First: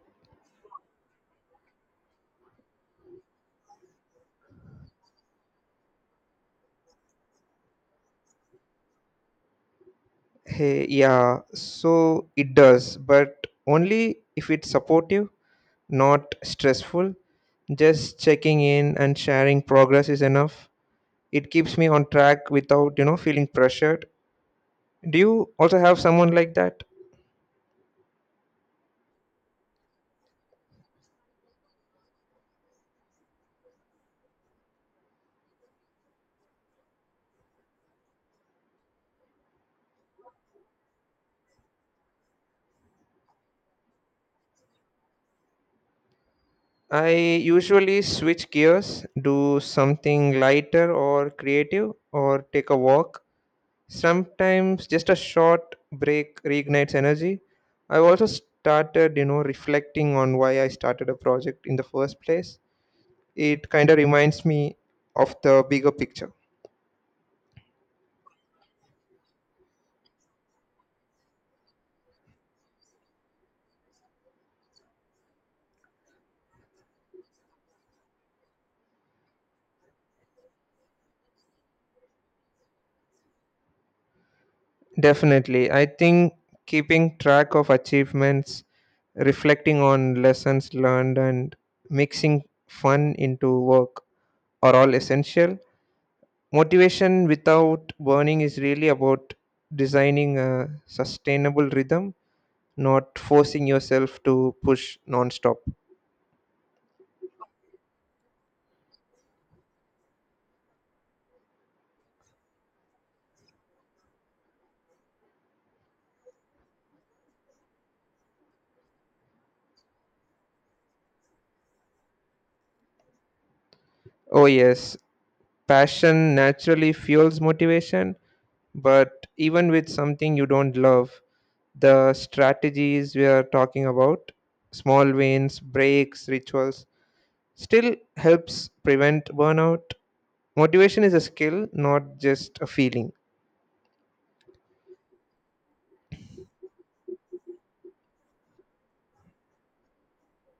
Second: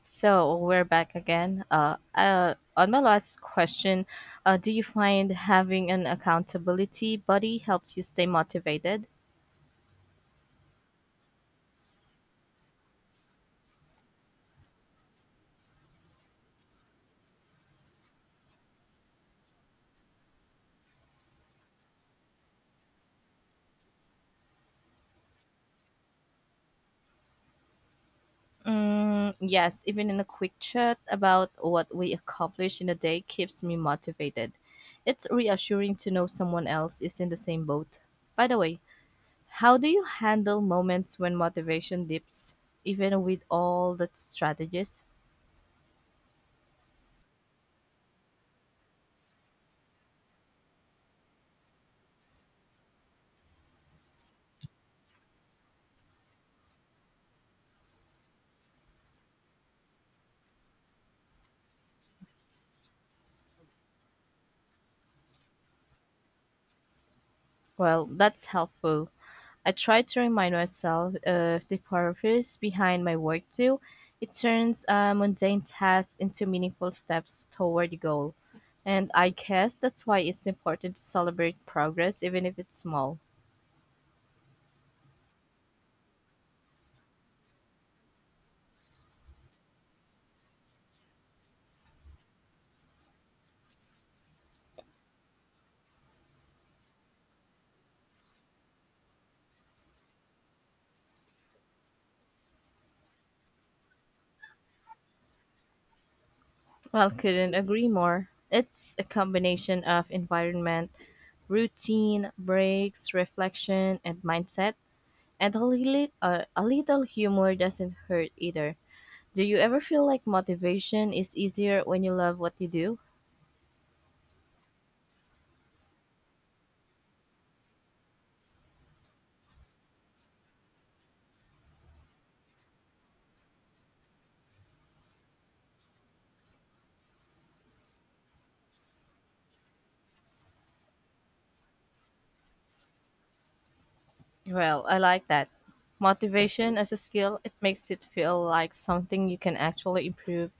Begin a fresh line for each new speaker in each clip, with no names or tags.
So we're back again. On my last question, do you find having an accountability buddy helps you stay motivated?
Hey, yeah, so it does, but only if it's supportive, not stressful. Just checking in and sharing progress is enough. It keeps me on track without feeling pressured. Do you also have someone like that?
Mm, yes, even in a quick chat about what we accomplish in a day keeps me motivated. It's reassuring to know someone else is in the same boat. By the way, how do you handle moments when motivation dips, even with all the strategies?
I usually switch gears, do something lighter or creative, or take a walk. Sometimes just a short break reignites energy. I've also started reflecting on why I started a project in the first place. It kind of reminds me of the bigger picture.
Well, that's helpful. I try to remind myself of the purpose behind my work too. It turns mundane tasks into meaningful steps toward the goal. And I guess that's why it's important to celebrate progress, even if it's small.
Definitely. I think keeping track of achievements, reflecting on lessons learned, and mixing fun into work are all essential. Motivation without burning is really about designing a sustainable rhythm, not forcing yourself to push nonstop.
Well, couldn't agree more. It's a combination of environment, routine, breaks, reflection, and mindset. And a little humor doesn't hurt either. Do you ever feel like motivation is easier when you love what you do?
Oh, yes, passion naturally fuels motivation, but even with something you don't love, the strategies we are talking about, small wins, breaks, rituals, still helps prevent burnout. Motivation is a skill, not just a feeling.
Well, I like that. Motivation as a skill, it makes it feel like something you can actually improve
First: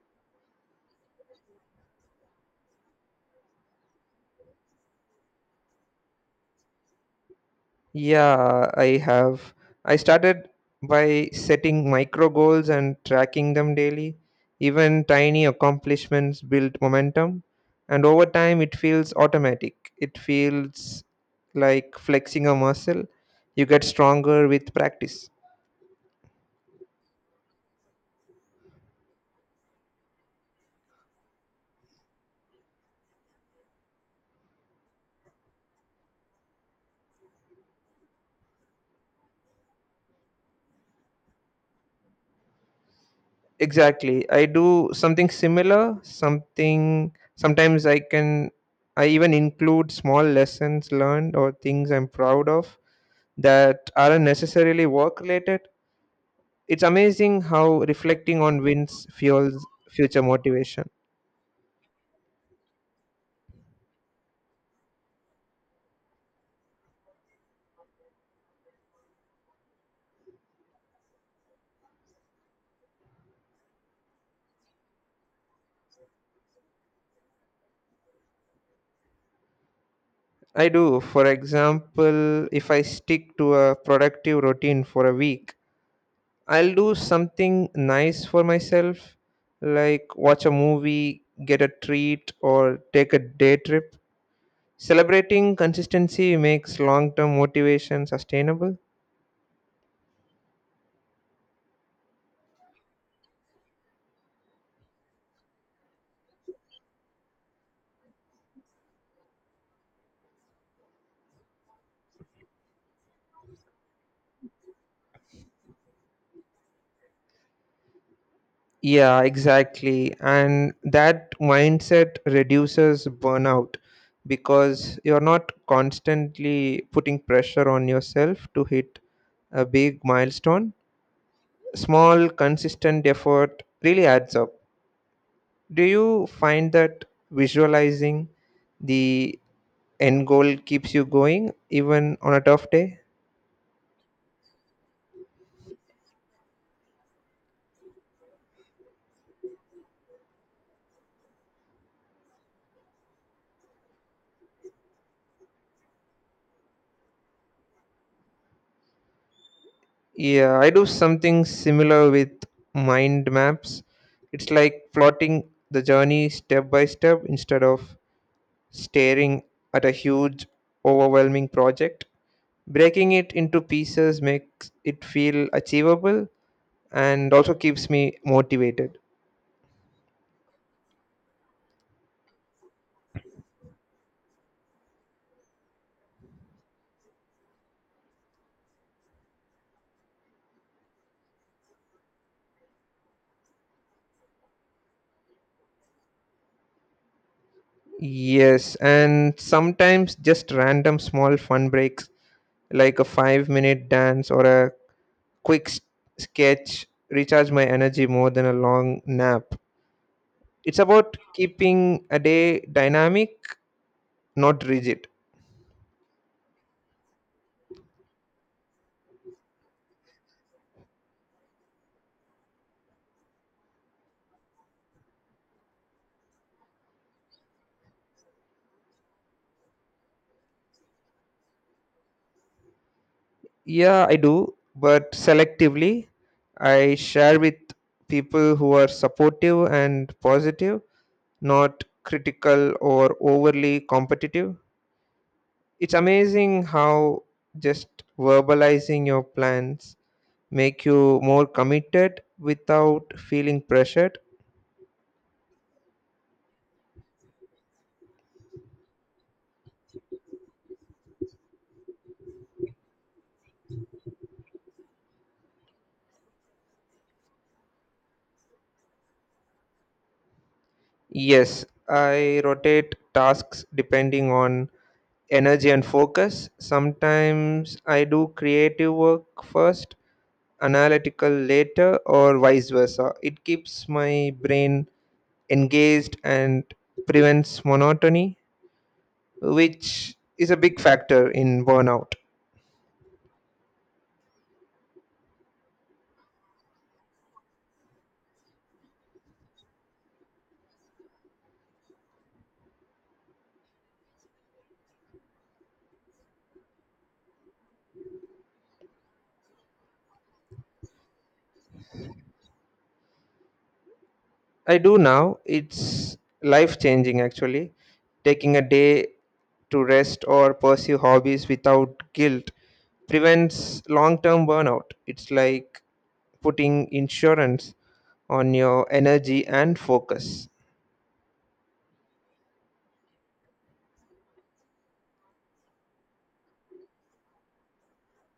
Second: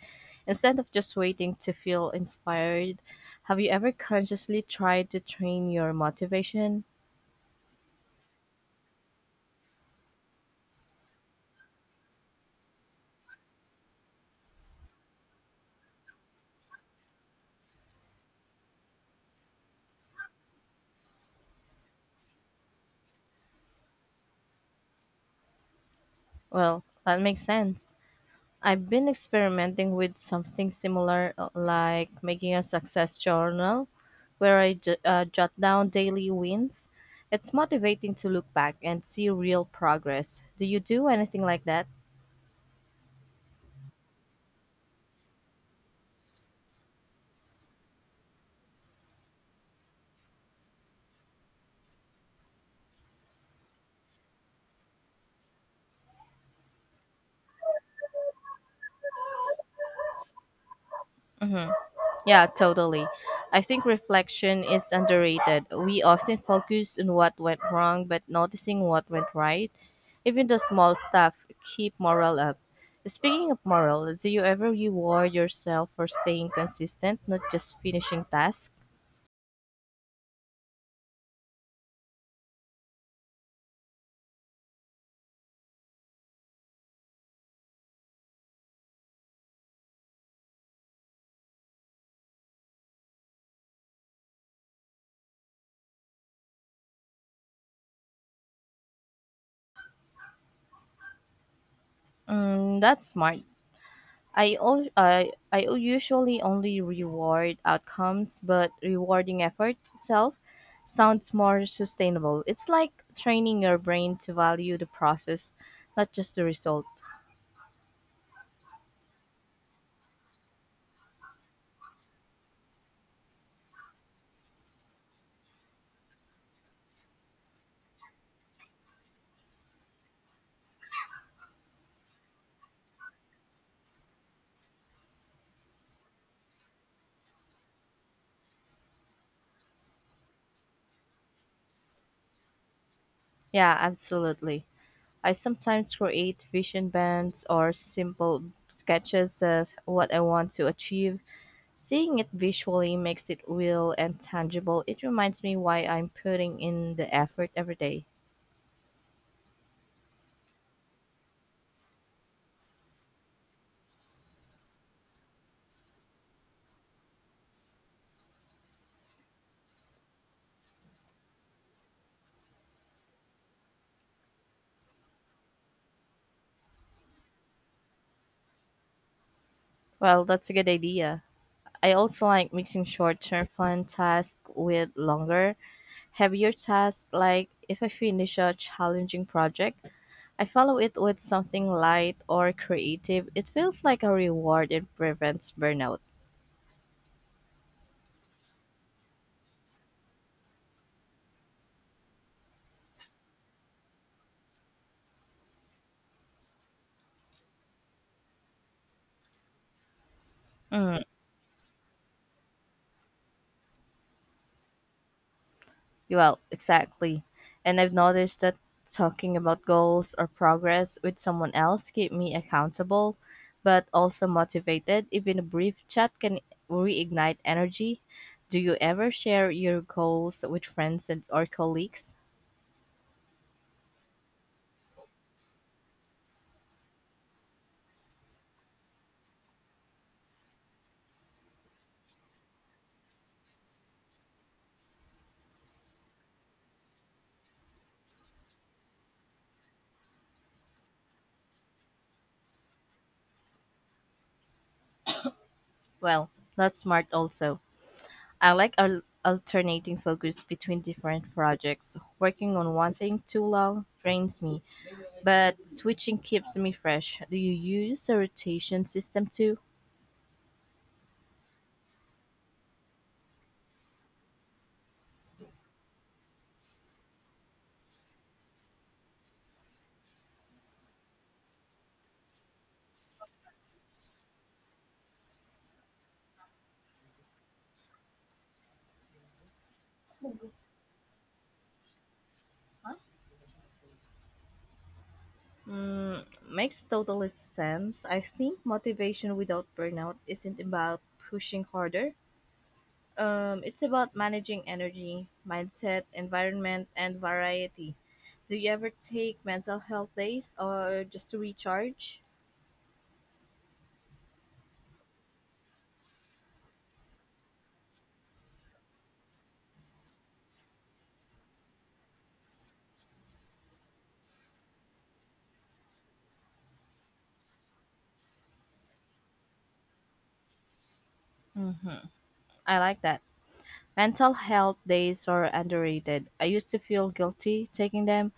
instead of just waiting to feel inspired. Have you ever consciously tried to train your motivation?
Yeah, I have. I started by setting micro goals and tracking them daily. Even tiny accomplishments build momentum, and over time, it feels automatic. It feels like flexing a muscle. You get stronger with practice.
Well, that makes sense. I've been experimenting with something similar, like making a success journal where I jot down daily wins. It's motivating to look back and see real progress. Do you do anything like that?
Exactly. I do something similar, something sometimes I can I even include small lessons learned or things I'm proud of that aren't necessarily work related. It's amazing how reflecting on wins fuels future motivation.
Mhm. Yeah, totally. I think reflection is underrated. We often focus on what went wrong, but noticing what went right, even the small stuff, keep morale up. Speaking of morale, do you ever reward yourself for staying consistent, not just finishing tasks?
I do. For example, if I stick to a productive routine for a week, I'll do something nice for myself, like watch a movie, get a treat, or take a day trip. Celebrating consistency makes long term motivation sustainable.
Mm, that's smart. I usually only reward outcomes, but rewarding effort itself sounds more sustainable. It's like training your brain to value the process, not just the result.
Yeah, exactly. And that mindset reduces burnout because you're not constantly putting pressure on yourself to hit a big milestone. Small, consistent effort really adds up. Do you find that visualizing the end goal keeps you going even on a tough day?
Yeah, absolutely. I sometimes create vision bands or simple sketches of what I want to achieve. Seeing it visually makes it real and tangible. It reminds me why I'm putting in the effort every day.
Yeah, I do something similar with mind maps. It's like plotting the journey step by step instead of staring at a huge, overwhelming project. Breaking it into pieces makes it feel achievable and also keeps me motivated.
Well, that's a good idea. I also like mixing short term fun tasks with longer, heavier tasks. Like if I finish a challenging project, I follow it with something light or creative. It feels like a reward and prevents burnout.
Yes, and sometimes just random small fun breaks like a 5 minute dance or a quick s- sketch recharge my energy more than a long nap. It's
Mm.
about keeping a day dynamic, not rigid.
Well, exactly. And I've noticed that talking about goals or progress with someone else keep me accountable but also motivated. Even a brief chat can reignite energy. Do you ever share your goals with friends and or colleagues?
Yeah, I do, but selectively. I share with people who are supportive and positive, not critical or overly competitive. It's amazing how just verbalizing your plans make you more committed without feeling pressured.
Well, that's smart also. I like alternating focus between different projects. Working on one thing too long drains me, but switching keeps me fresh. Do you use a rotation system too?
Yes, I rotate tasks depending on energy and focus. Sometimes I do creative work first, analytical later, or vice versa. It keeps my brain engaged and prevents monotony, which is a big factor in burnout.
Mm, makes total sense. I think motivation without burnout isn't about pushing harder. It's about managing energy, mindset, environment, and variety. Do you ever take mental health days or just to recharge?
I do now. It's life changing actually. Taking a day to rest or pursue hobbies without guilt prevents long term burnout. It's like putting insurance on your energy and focus.
Mm-hmm. I like that. Mental health days are underrated. I used to feel guilty taking them,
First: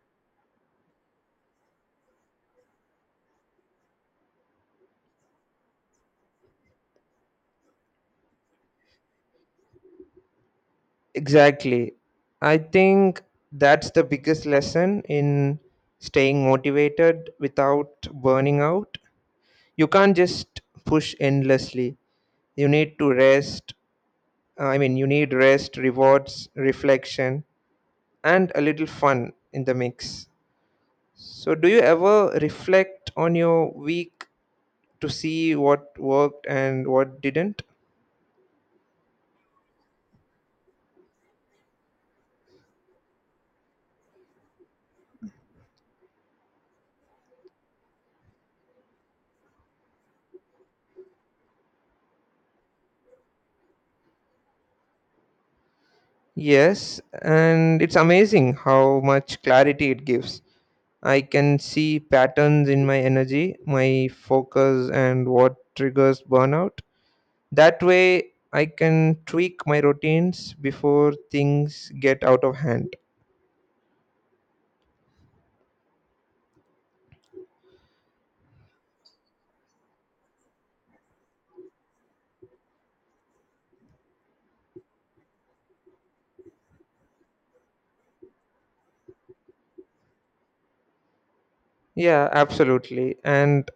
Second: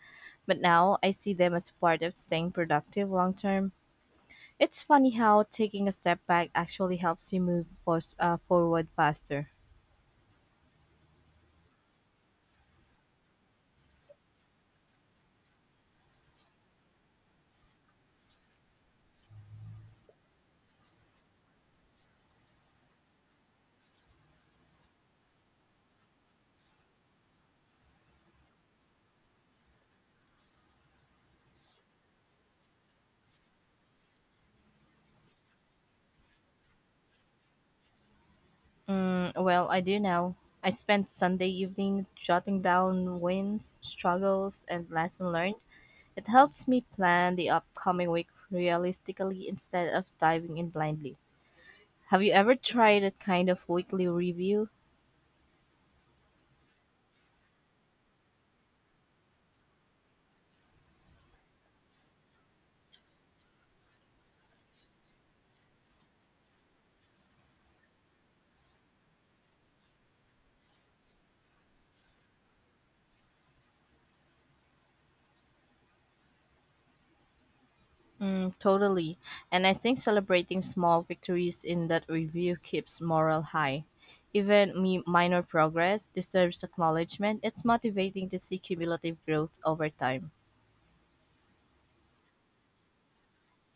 but now I see them as part of staying productive long term. It's funny how taking a step back actually helps you move forward faster.
Exactly. I think that's the biggest lesson in staying motivated without burning out. You can't just push endlessly. You need to rest, you need rest, rewards, reflection, and a little fun in the mix. So, do you ever reflect on your week to see what worked and what didn't?
Mm, well, I do now. I spent Sunday evening jotting down wins, struggles, and lessons learned. It helps me plan the upcoming week realistically instead of diving in blindly. Have you ever tried a kind of weekly review?
Yes, and it's amazing how much clarity it gives. I can see patterns in my energy, my focus, and what triggers burnout. That way, I can tweak my routines before things get out of hand.
Mm, totally. And I think celebrating small victories in that review keeps morale high. Even me, minor progress deserves acknowledgement. It's motivating to see cumulative growth over time.
Yeah, absolutely. And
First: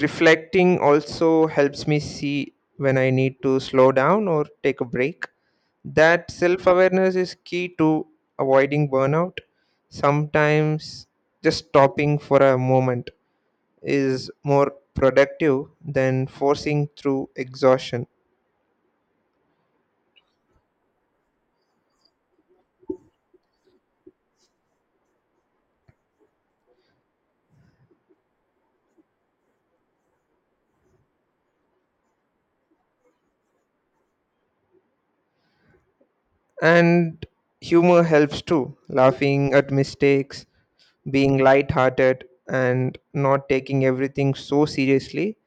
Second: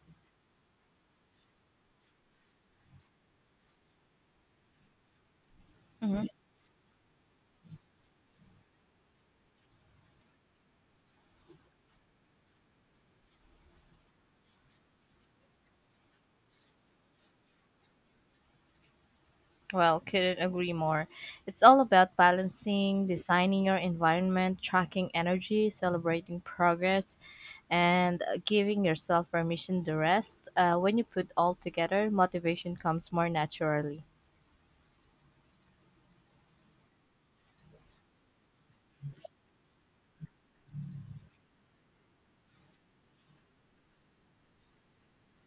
reflecting also helps me see when I need to slow down or take a break.
Mhm.
That self awareness is key to avoiding burnout. Sometimes just stopping for a moment is more productive than forcing through exhaustion.
Well, couldn't agree more. It's all about balancing, designing your environment, tracking energy, celebrating progress, and giving yourself permission to rest. When you put all together, motivation comes more naturally.
And humor helps too. Laughing at mistakes, being lighthearted, and not taking everything so seriously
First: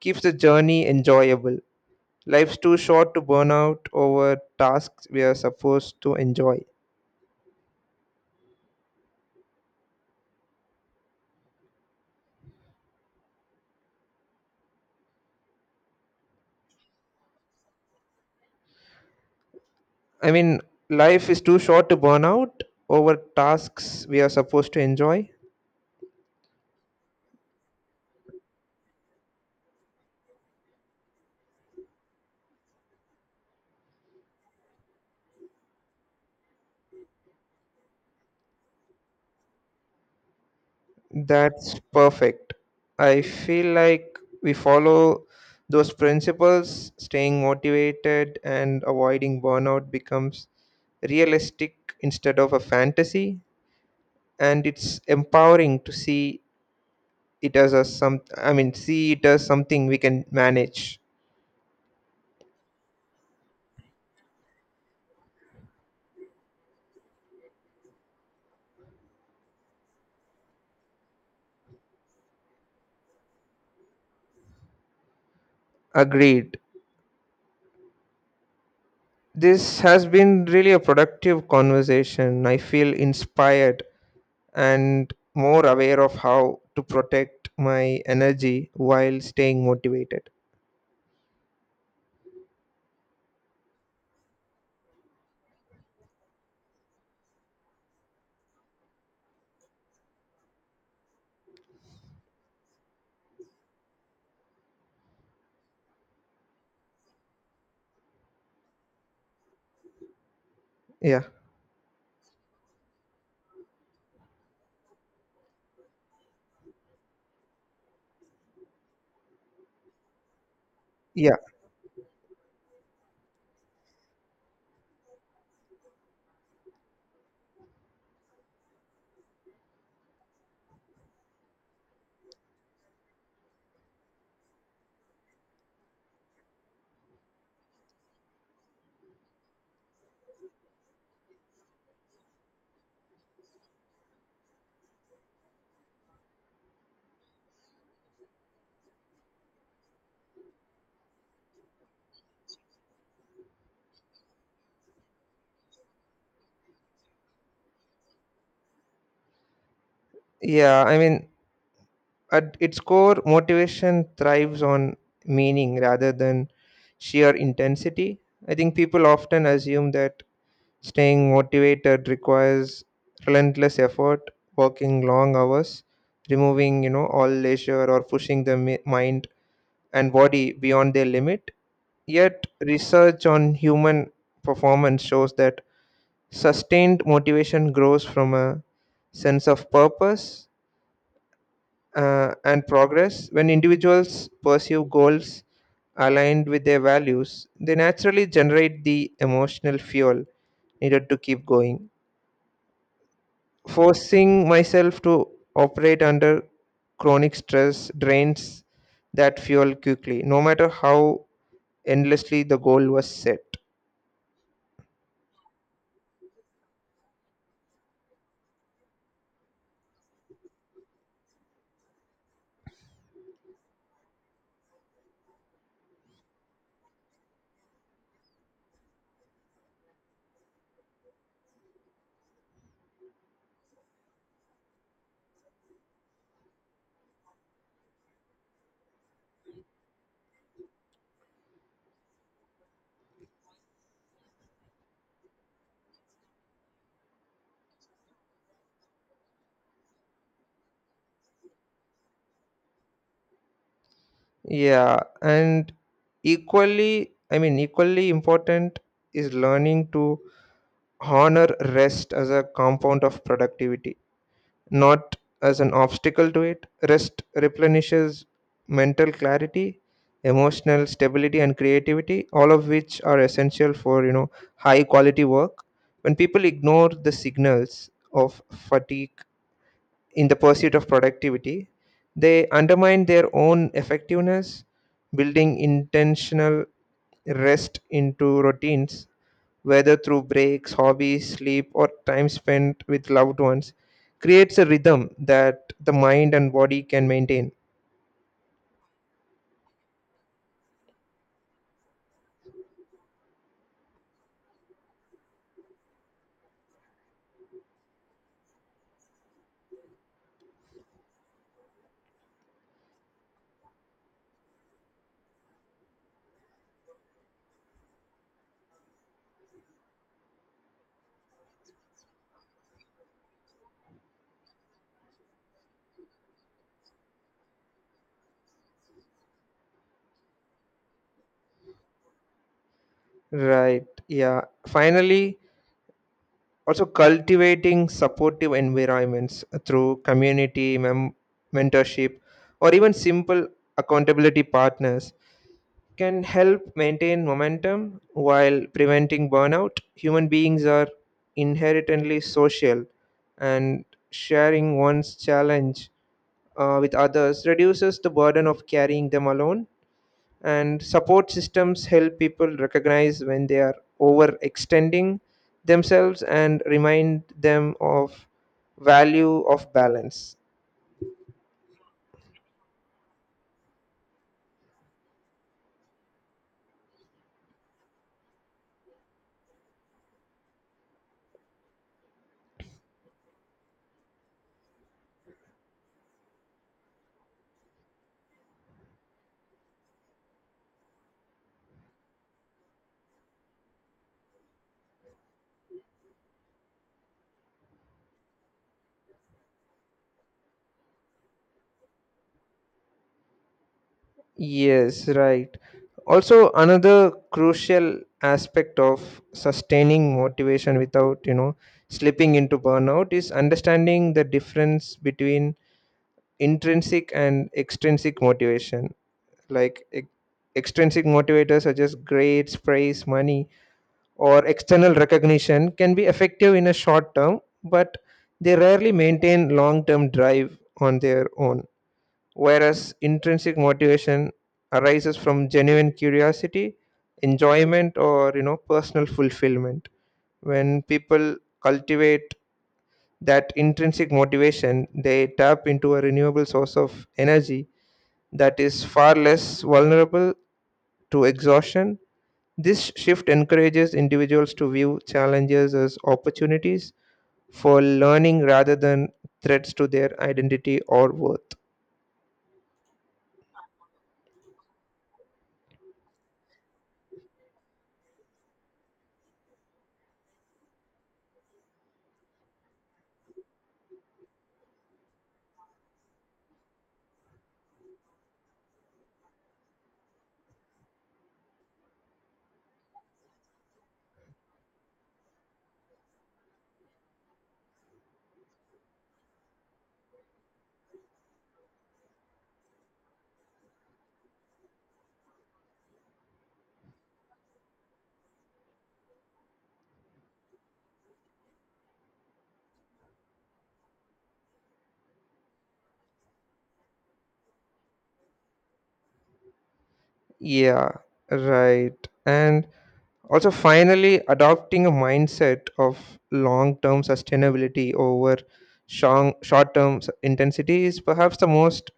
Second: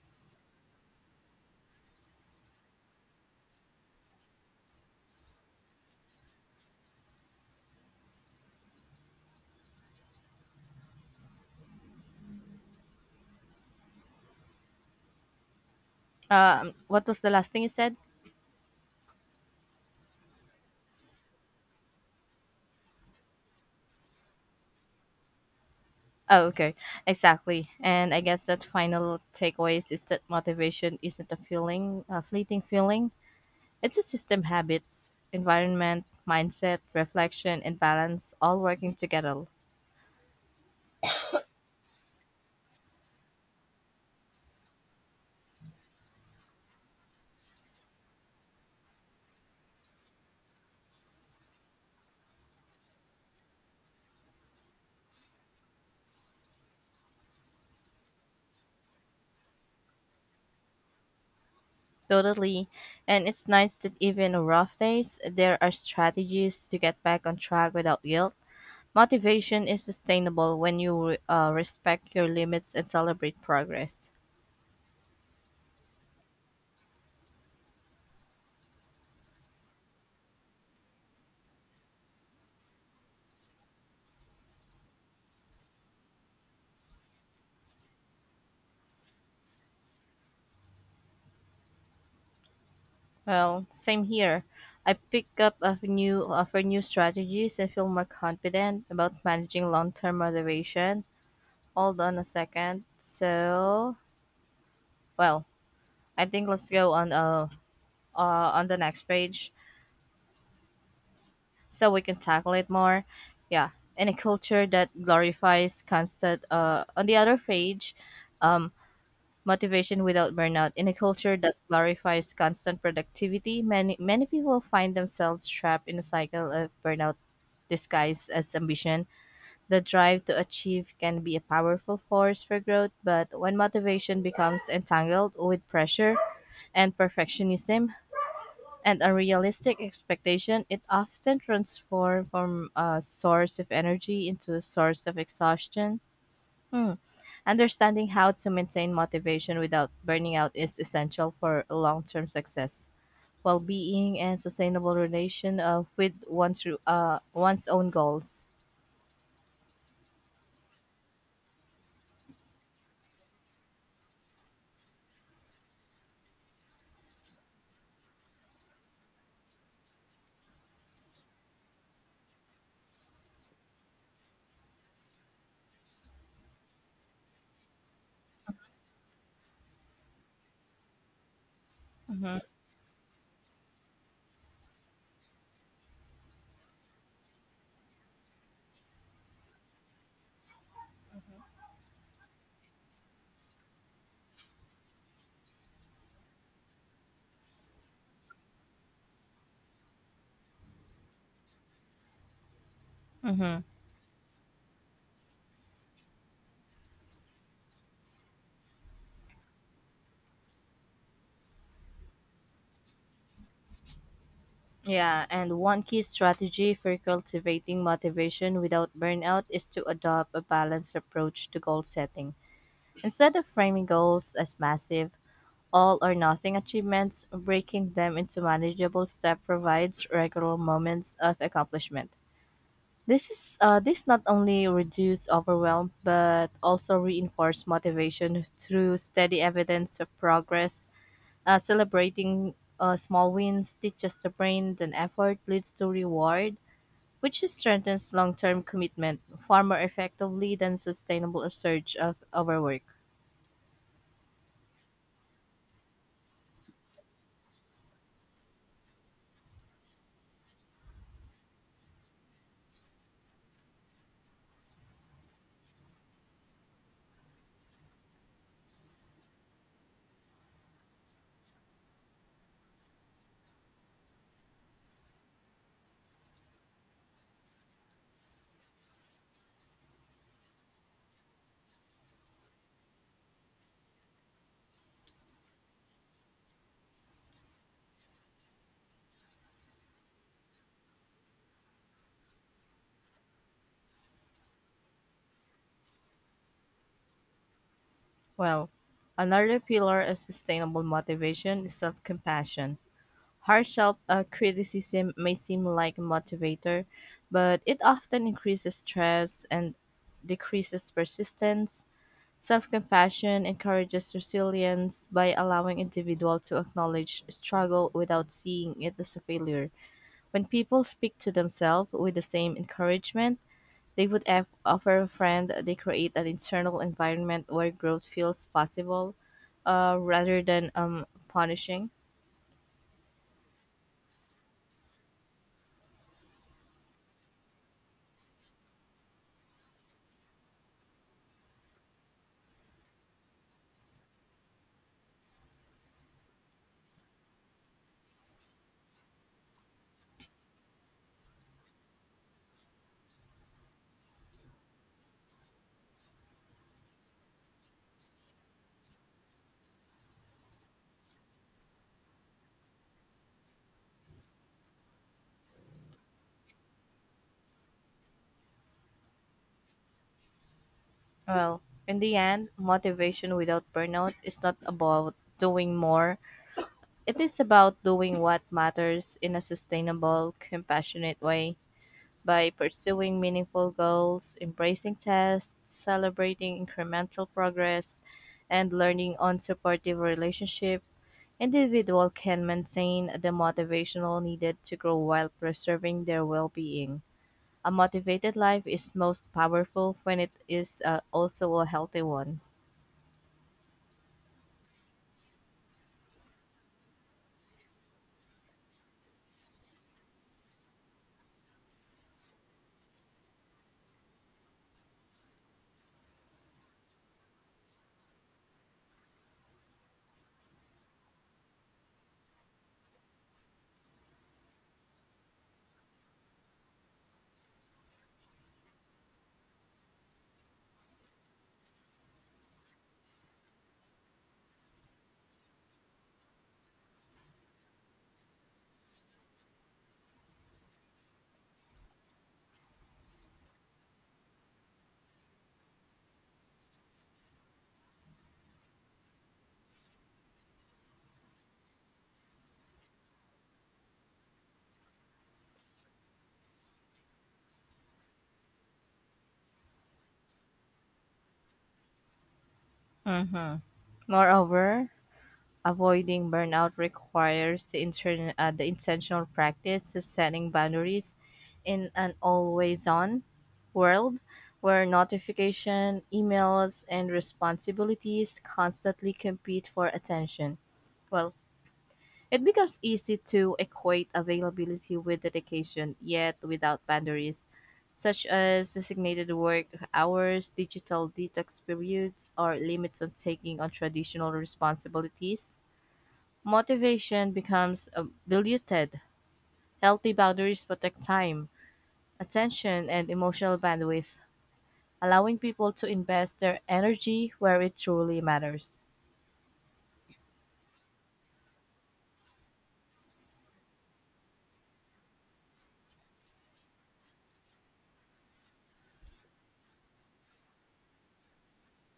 keeps the journey enjoyable. Life's too short to burn out over tasks we are supposed to enjoy.
What was the last thing you said?
I mean, life is too short to burn out over tasks we are supposed to enjoy.
Oh, okay. Exactly. And I guess that final takeaways is that motivation isn't a feeling, a fleeting feeling. It's a system habits, environment, mindset, reflection, and balance all working together.
That's perfect. I feel like we follow those principles, staying motivated and avoiding burnout becomes realistic instead of a fantasy. And it's empowering to see it as something we can manage.
Totally. And it's nice that even on rough days, there are strategies to get back on track without guilt. Motivation is sustainable when you respect your limits and celebrate progress.
Agreed. This has been really a productive conversation. I feel inspired and more aware of how to protect my energy while staying motivated.
Well, same here. I pick up a new of new strategies and feel more confident about managing long-term motivation. Hold on a second. So, well, I think let's go on the next page
yeah
so we can tackle it more. Yeah, in a culture that glorifies constant on the other page, um motivation without burnout. In a
yeah
culture that glorifies constant productivity, many people find themselves trapped in a cycle of burnout disguised as ambition. The drive to achieve can be a powerful force for growth, but when motivation becomes entangled with pressure and perfectionism and unrealistic expectation, it often transforms from a source of energy into a source of exhaustion. Hmm. Understanding how to maintain motivation without burning out is essential for long term success, well being, and sustainable relation with one's own goals.
yeah i mean At its core, motivation thrives on meaning rather than sheer intensity. I think people often assume that staying motivated requires relentless effort, working long hours, removing all leisure, or pushing the mind and body beyond their limit.
Mm-hmm.
Yet, research on human performance shows that sustained motivation grows from a sense of purpose and progress. When individuals pursue goals aligned with their values, they naturally generate the emotional fuel needed to keep going.
Mm-hmm.
Forcing myself to operate under chronic stress drains that fuel quickly, no matter how endlessly the goal was set.
Yeah, and one key strategy for cultivating motivation without burnout is to adopt a balanced approach to goal setting. Instead of framing goals as massive, all or nothing achievements, breaking them into manageable steps provides regular moments of accomplishment. This not only reduce overwhelm but also reinforce motivation through steady evidence of progress. Celebrating small wins teaches the brain that effort leads to reward, which strengthens long-term commitment far more effectively than sustainable surge of overwork.
Yeah, and equally important is learning to honor rest as a compound of productivity, not as an obstacle to it. Rest replenishes mental clarity, emotional stability, and creativity, all of which are essential for high quality work. When people ignore the signals of fatigue in the pursuit of productivity, they undermine their own effectiveness, building intentional rest into routines, whether through breaks, hobbies, sleep, or time spent with loved ones, creates a rhythm that the mind and body can maintain.
Well, another pillar of sustainable motivation is self-compassion. Harsh self criticism may seem like a motivator, but it often increases stress and decreases persistence. Self compassion encourages resilience by allowing individual to acknowledge struggle without seeing it as a failure. When people speak to themselves with the same encouragement they would have offer a friend, they create an internal environment where growth feels possible rather than punishing.
Right. Yeah. Finally, also cultivating supportive environments through community, mentorship, or even simple accountability partners can help maintain momentum while preventing burnout. Human beings are inherently social, and sharing one's challenge with others reduces the burden of carrying them alone, and support systems help people recognize when they are overextending themselves and remind them of value of balance.
Well, in the end, motivation without burnout is not about doing more. It is about doing what matters in a sustainable, compassionate way by pursuing meaningful goals, embracing tasks, celebrating incremental progress, and learning on supportive relationship. Individual can maintain the motivational needed to grow while preserving their well-being. A motivated life is most powerful when it is also a healthy one.
Yes, right. Also, another crucial aspect of sustaining motivation without slipping into burnout is understanding the difference between intrinsic and extrinsic motivation. Like extrinsic motivators such as grades, praise, money, or external recognition can be effective in a short term, but they rarely maintain long term drive on their own. Whereas intrinsic motivation arises from genuine curiosity, enjoyment, or personal fulfillment. When people cultivate that intrinsic motivation, they tap into a renewable source of energy that is far less vulnerable to exhaustion. This shift encourages individuals to view challenges as opportunities for learning rather than threats to their identity or worth.
Mm-hmm. Moreover, avoiding burnout requires the intentional practice of setting boundaries in an always on world where notification, emails, and responsibilities constantly compete for attention. Well, it becomes easy to equate availability with dedication, yet without boundaries, such as designated work hours, digital detox periods, or limits on taking on traditional responsibilities. Motivation becomes diluted. Healthy boundaries protect time, attention, and emotional bandwidth, allowing people to invest their energy where it truly matters.
Yeah, right. And also, finally, adopting a mindset of long term sustainability over short term intensity is perhaps the most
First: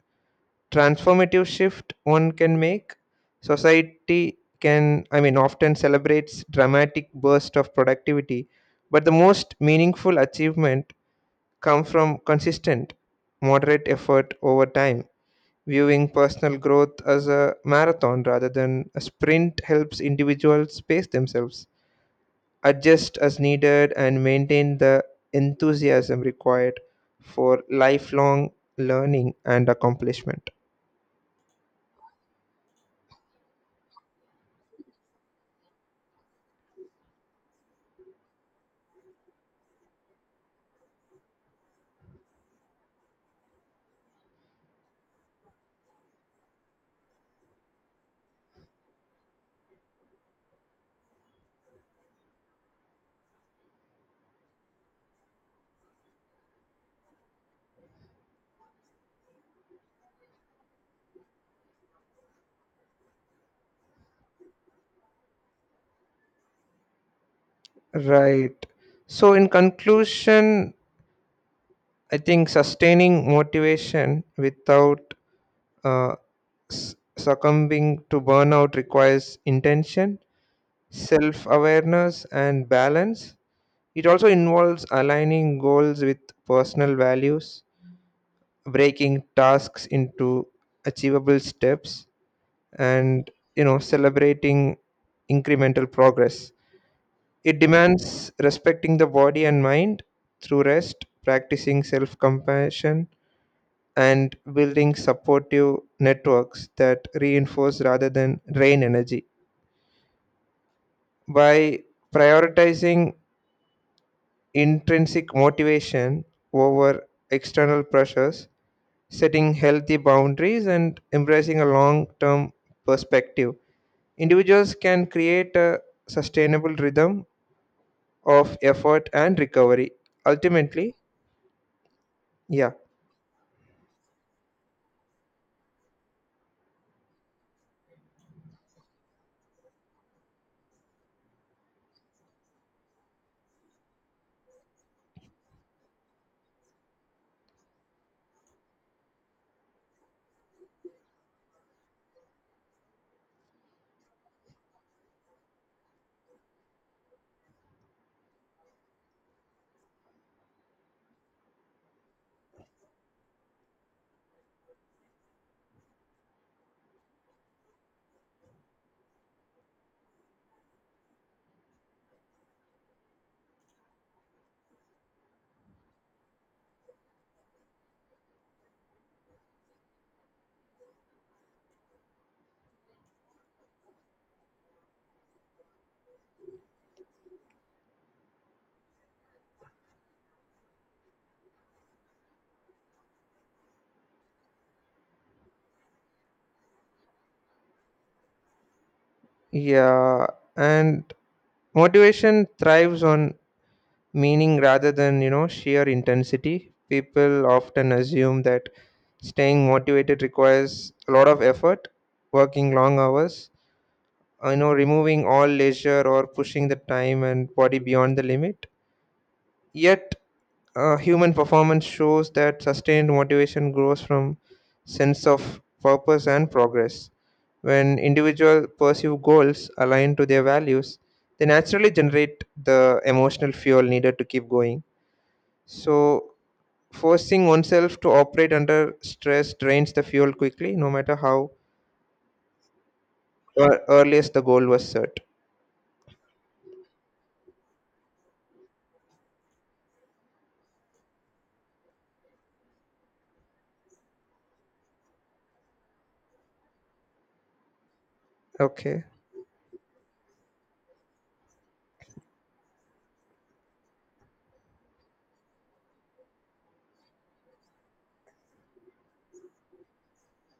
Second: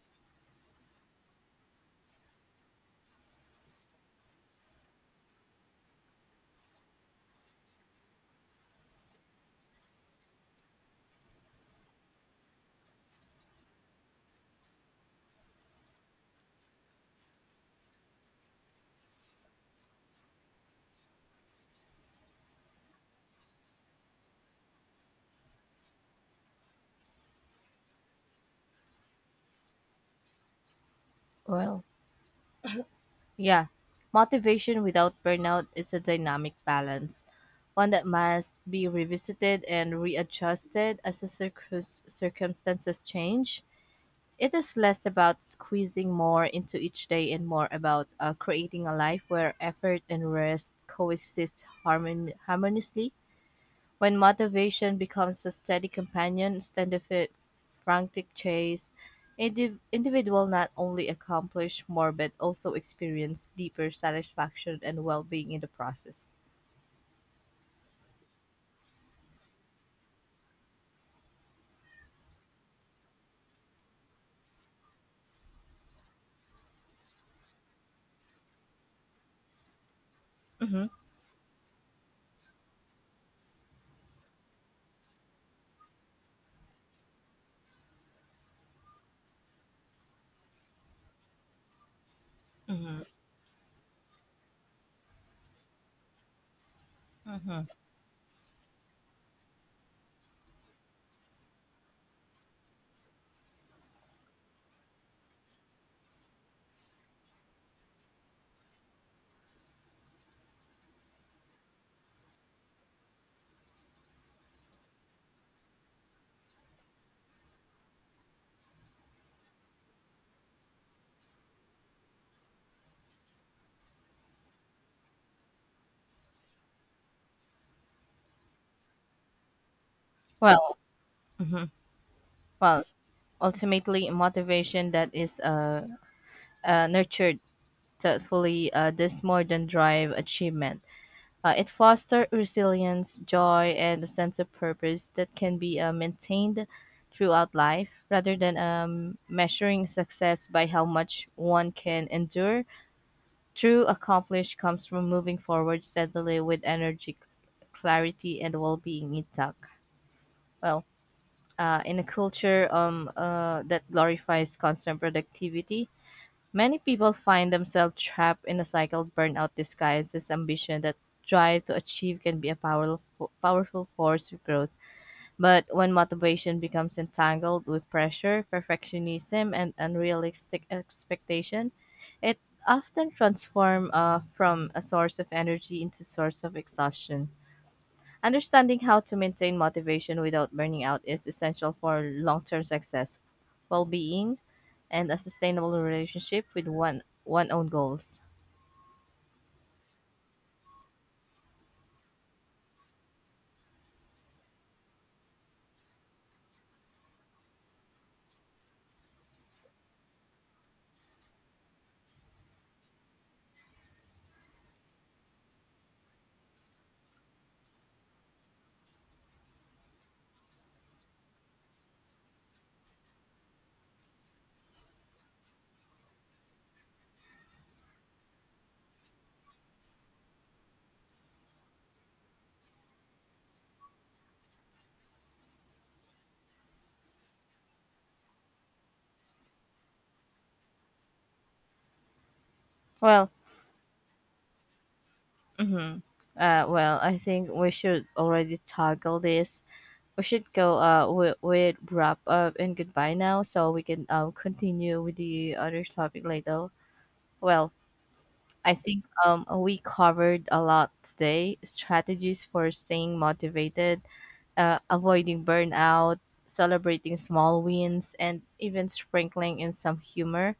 transformative shift one can make. Society can i mean often celebrates dramatic burst of productivity, but the most meaningful achievement come from consistent moderate effort over time. Viewing personal growth as a marathon rather than a sprint helps individuals pace themselves, adjust as needed, and maintain the enthusiasm required for lifelong learning and accomplishment.
Well, yeah, motivation without burnout is a dynamic balance, one that must be revisited and readjusted as the circumstances change. It is less about squeezing more into each day and more about creating a life where effort and rest coexist harmoniously. When motivation becomes a steady companion instead of a frantic chase, individual not only accomplish more but also experience deeper satisfaction and well-being in the process.
Right. So, in conclusion, I think sustaining motivation without uh, succumbing to burnout requires intention,
Hmm.
self awareness, and balance. It also involves aligning goals with personal values, breaking tasks into achievable steps,
Hmm.
and celebrating incremental progress. It
Hmm.
demands respecting the body and mind through rest, practicing self compassion, and building supportive networks that reinforce rather than drain energy. By prioritizing intrinsic motivation over external pressures, setting healthy boundaries, and embracing a long term perspective, individuals can create a sustainable rhythm of effort and recovery.
Well,
Ultimately,
hmm,
yeah.
well, ultimately, motivation that is nurtured thoughtfully does more than drive achievement. It fosters resilience, joy, and a sense of purpose that can be maintained throughout life rather than measuring success by how much one can endure. True accomplish comes from moving forward steadily with energy, clarity, and well being intact. Well, in a culture that glorifies constant productivity, many people find themselves trapped in a cycle of burnout disguised as ambition that drive to achieve can be a powerful force of growth. But when motivation becomes entangled with pressure, perfectionism, and unrealistic expectation, it often transforms from a source of energy into source of exhaustion. Understanding how to maintain motivation without burning out is essential for long-term success, well-being, and a sustainable relationship with one one own goals.
Yeah, and motivation thrives on meaning rather than sheer intensity. People often assume that staying motivated requires a lot of effort, working long hours, removing all leisure or pushing the time and body beyond the limit. Yet, human performance shows that sustained motivation grows from sense of purpose and progress. When individuals pursue goals aligned to their values, they naturally generate the emotional fuel needed to keep going. So, forcing oneself to operate under stress drains the fuel quickly, no matter how
Well,
earliest the goal was set.
hmm, well, I think we should already tackle this. We should go with wrap up and goodbye now, so we can continue with the other topic later. Well, I think
Okay.
we covered a lot today. Strategies for staying motivated, avoiding burnout, celebrating small wins, and even sprinkling in some humor.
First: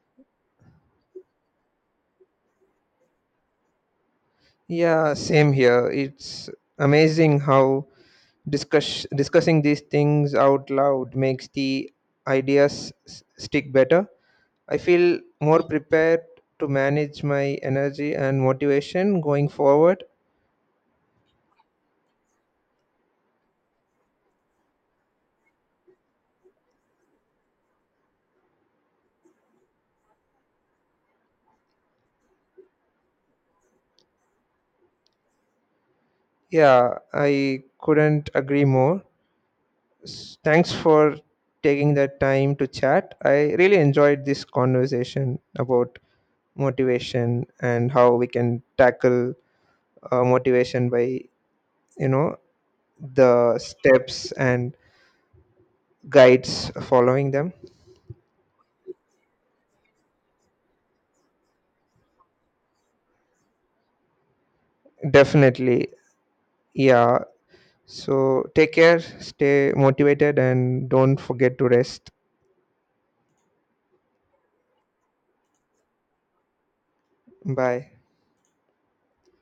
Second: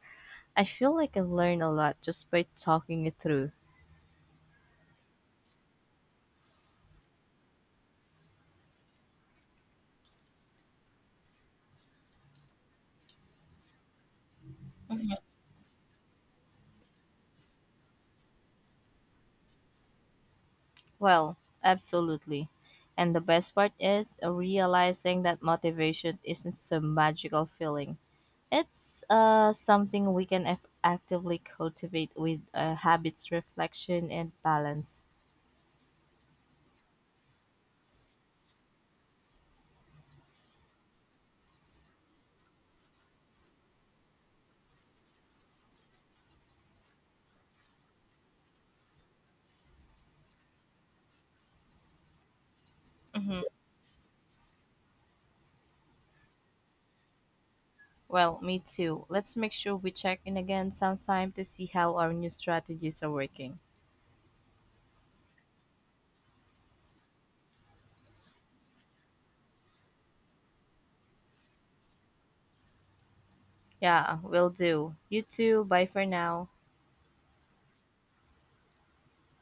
I feel like I've learned a lot just by talking it through.
Yeah, same here. It's amazing how discussing these things out loud makes the ideas stick better. I feel
Mhm.
more prepared to manage my energy and motivation going forward.
Well, absolutely. And the best part is realizing that motivation isn't some magical feeling. It's something we can actively cultivate with habits, reflection, and balance.
Yeah, I couldn't agree more. Thanks for taking the time to chat. I really enjoyed this conversation about motivation and how we can tackle motivation by, you know,
Mhm.
the steps and guides following them.
Well, me too. Let's make sure we check in again sometime to see how our new strategies are working.
Definitely. Yeah. So take care, stay motivated, and don't forget to rest.
Yeah, will do. You too. Bye for now.
Bye.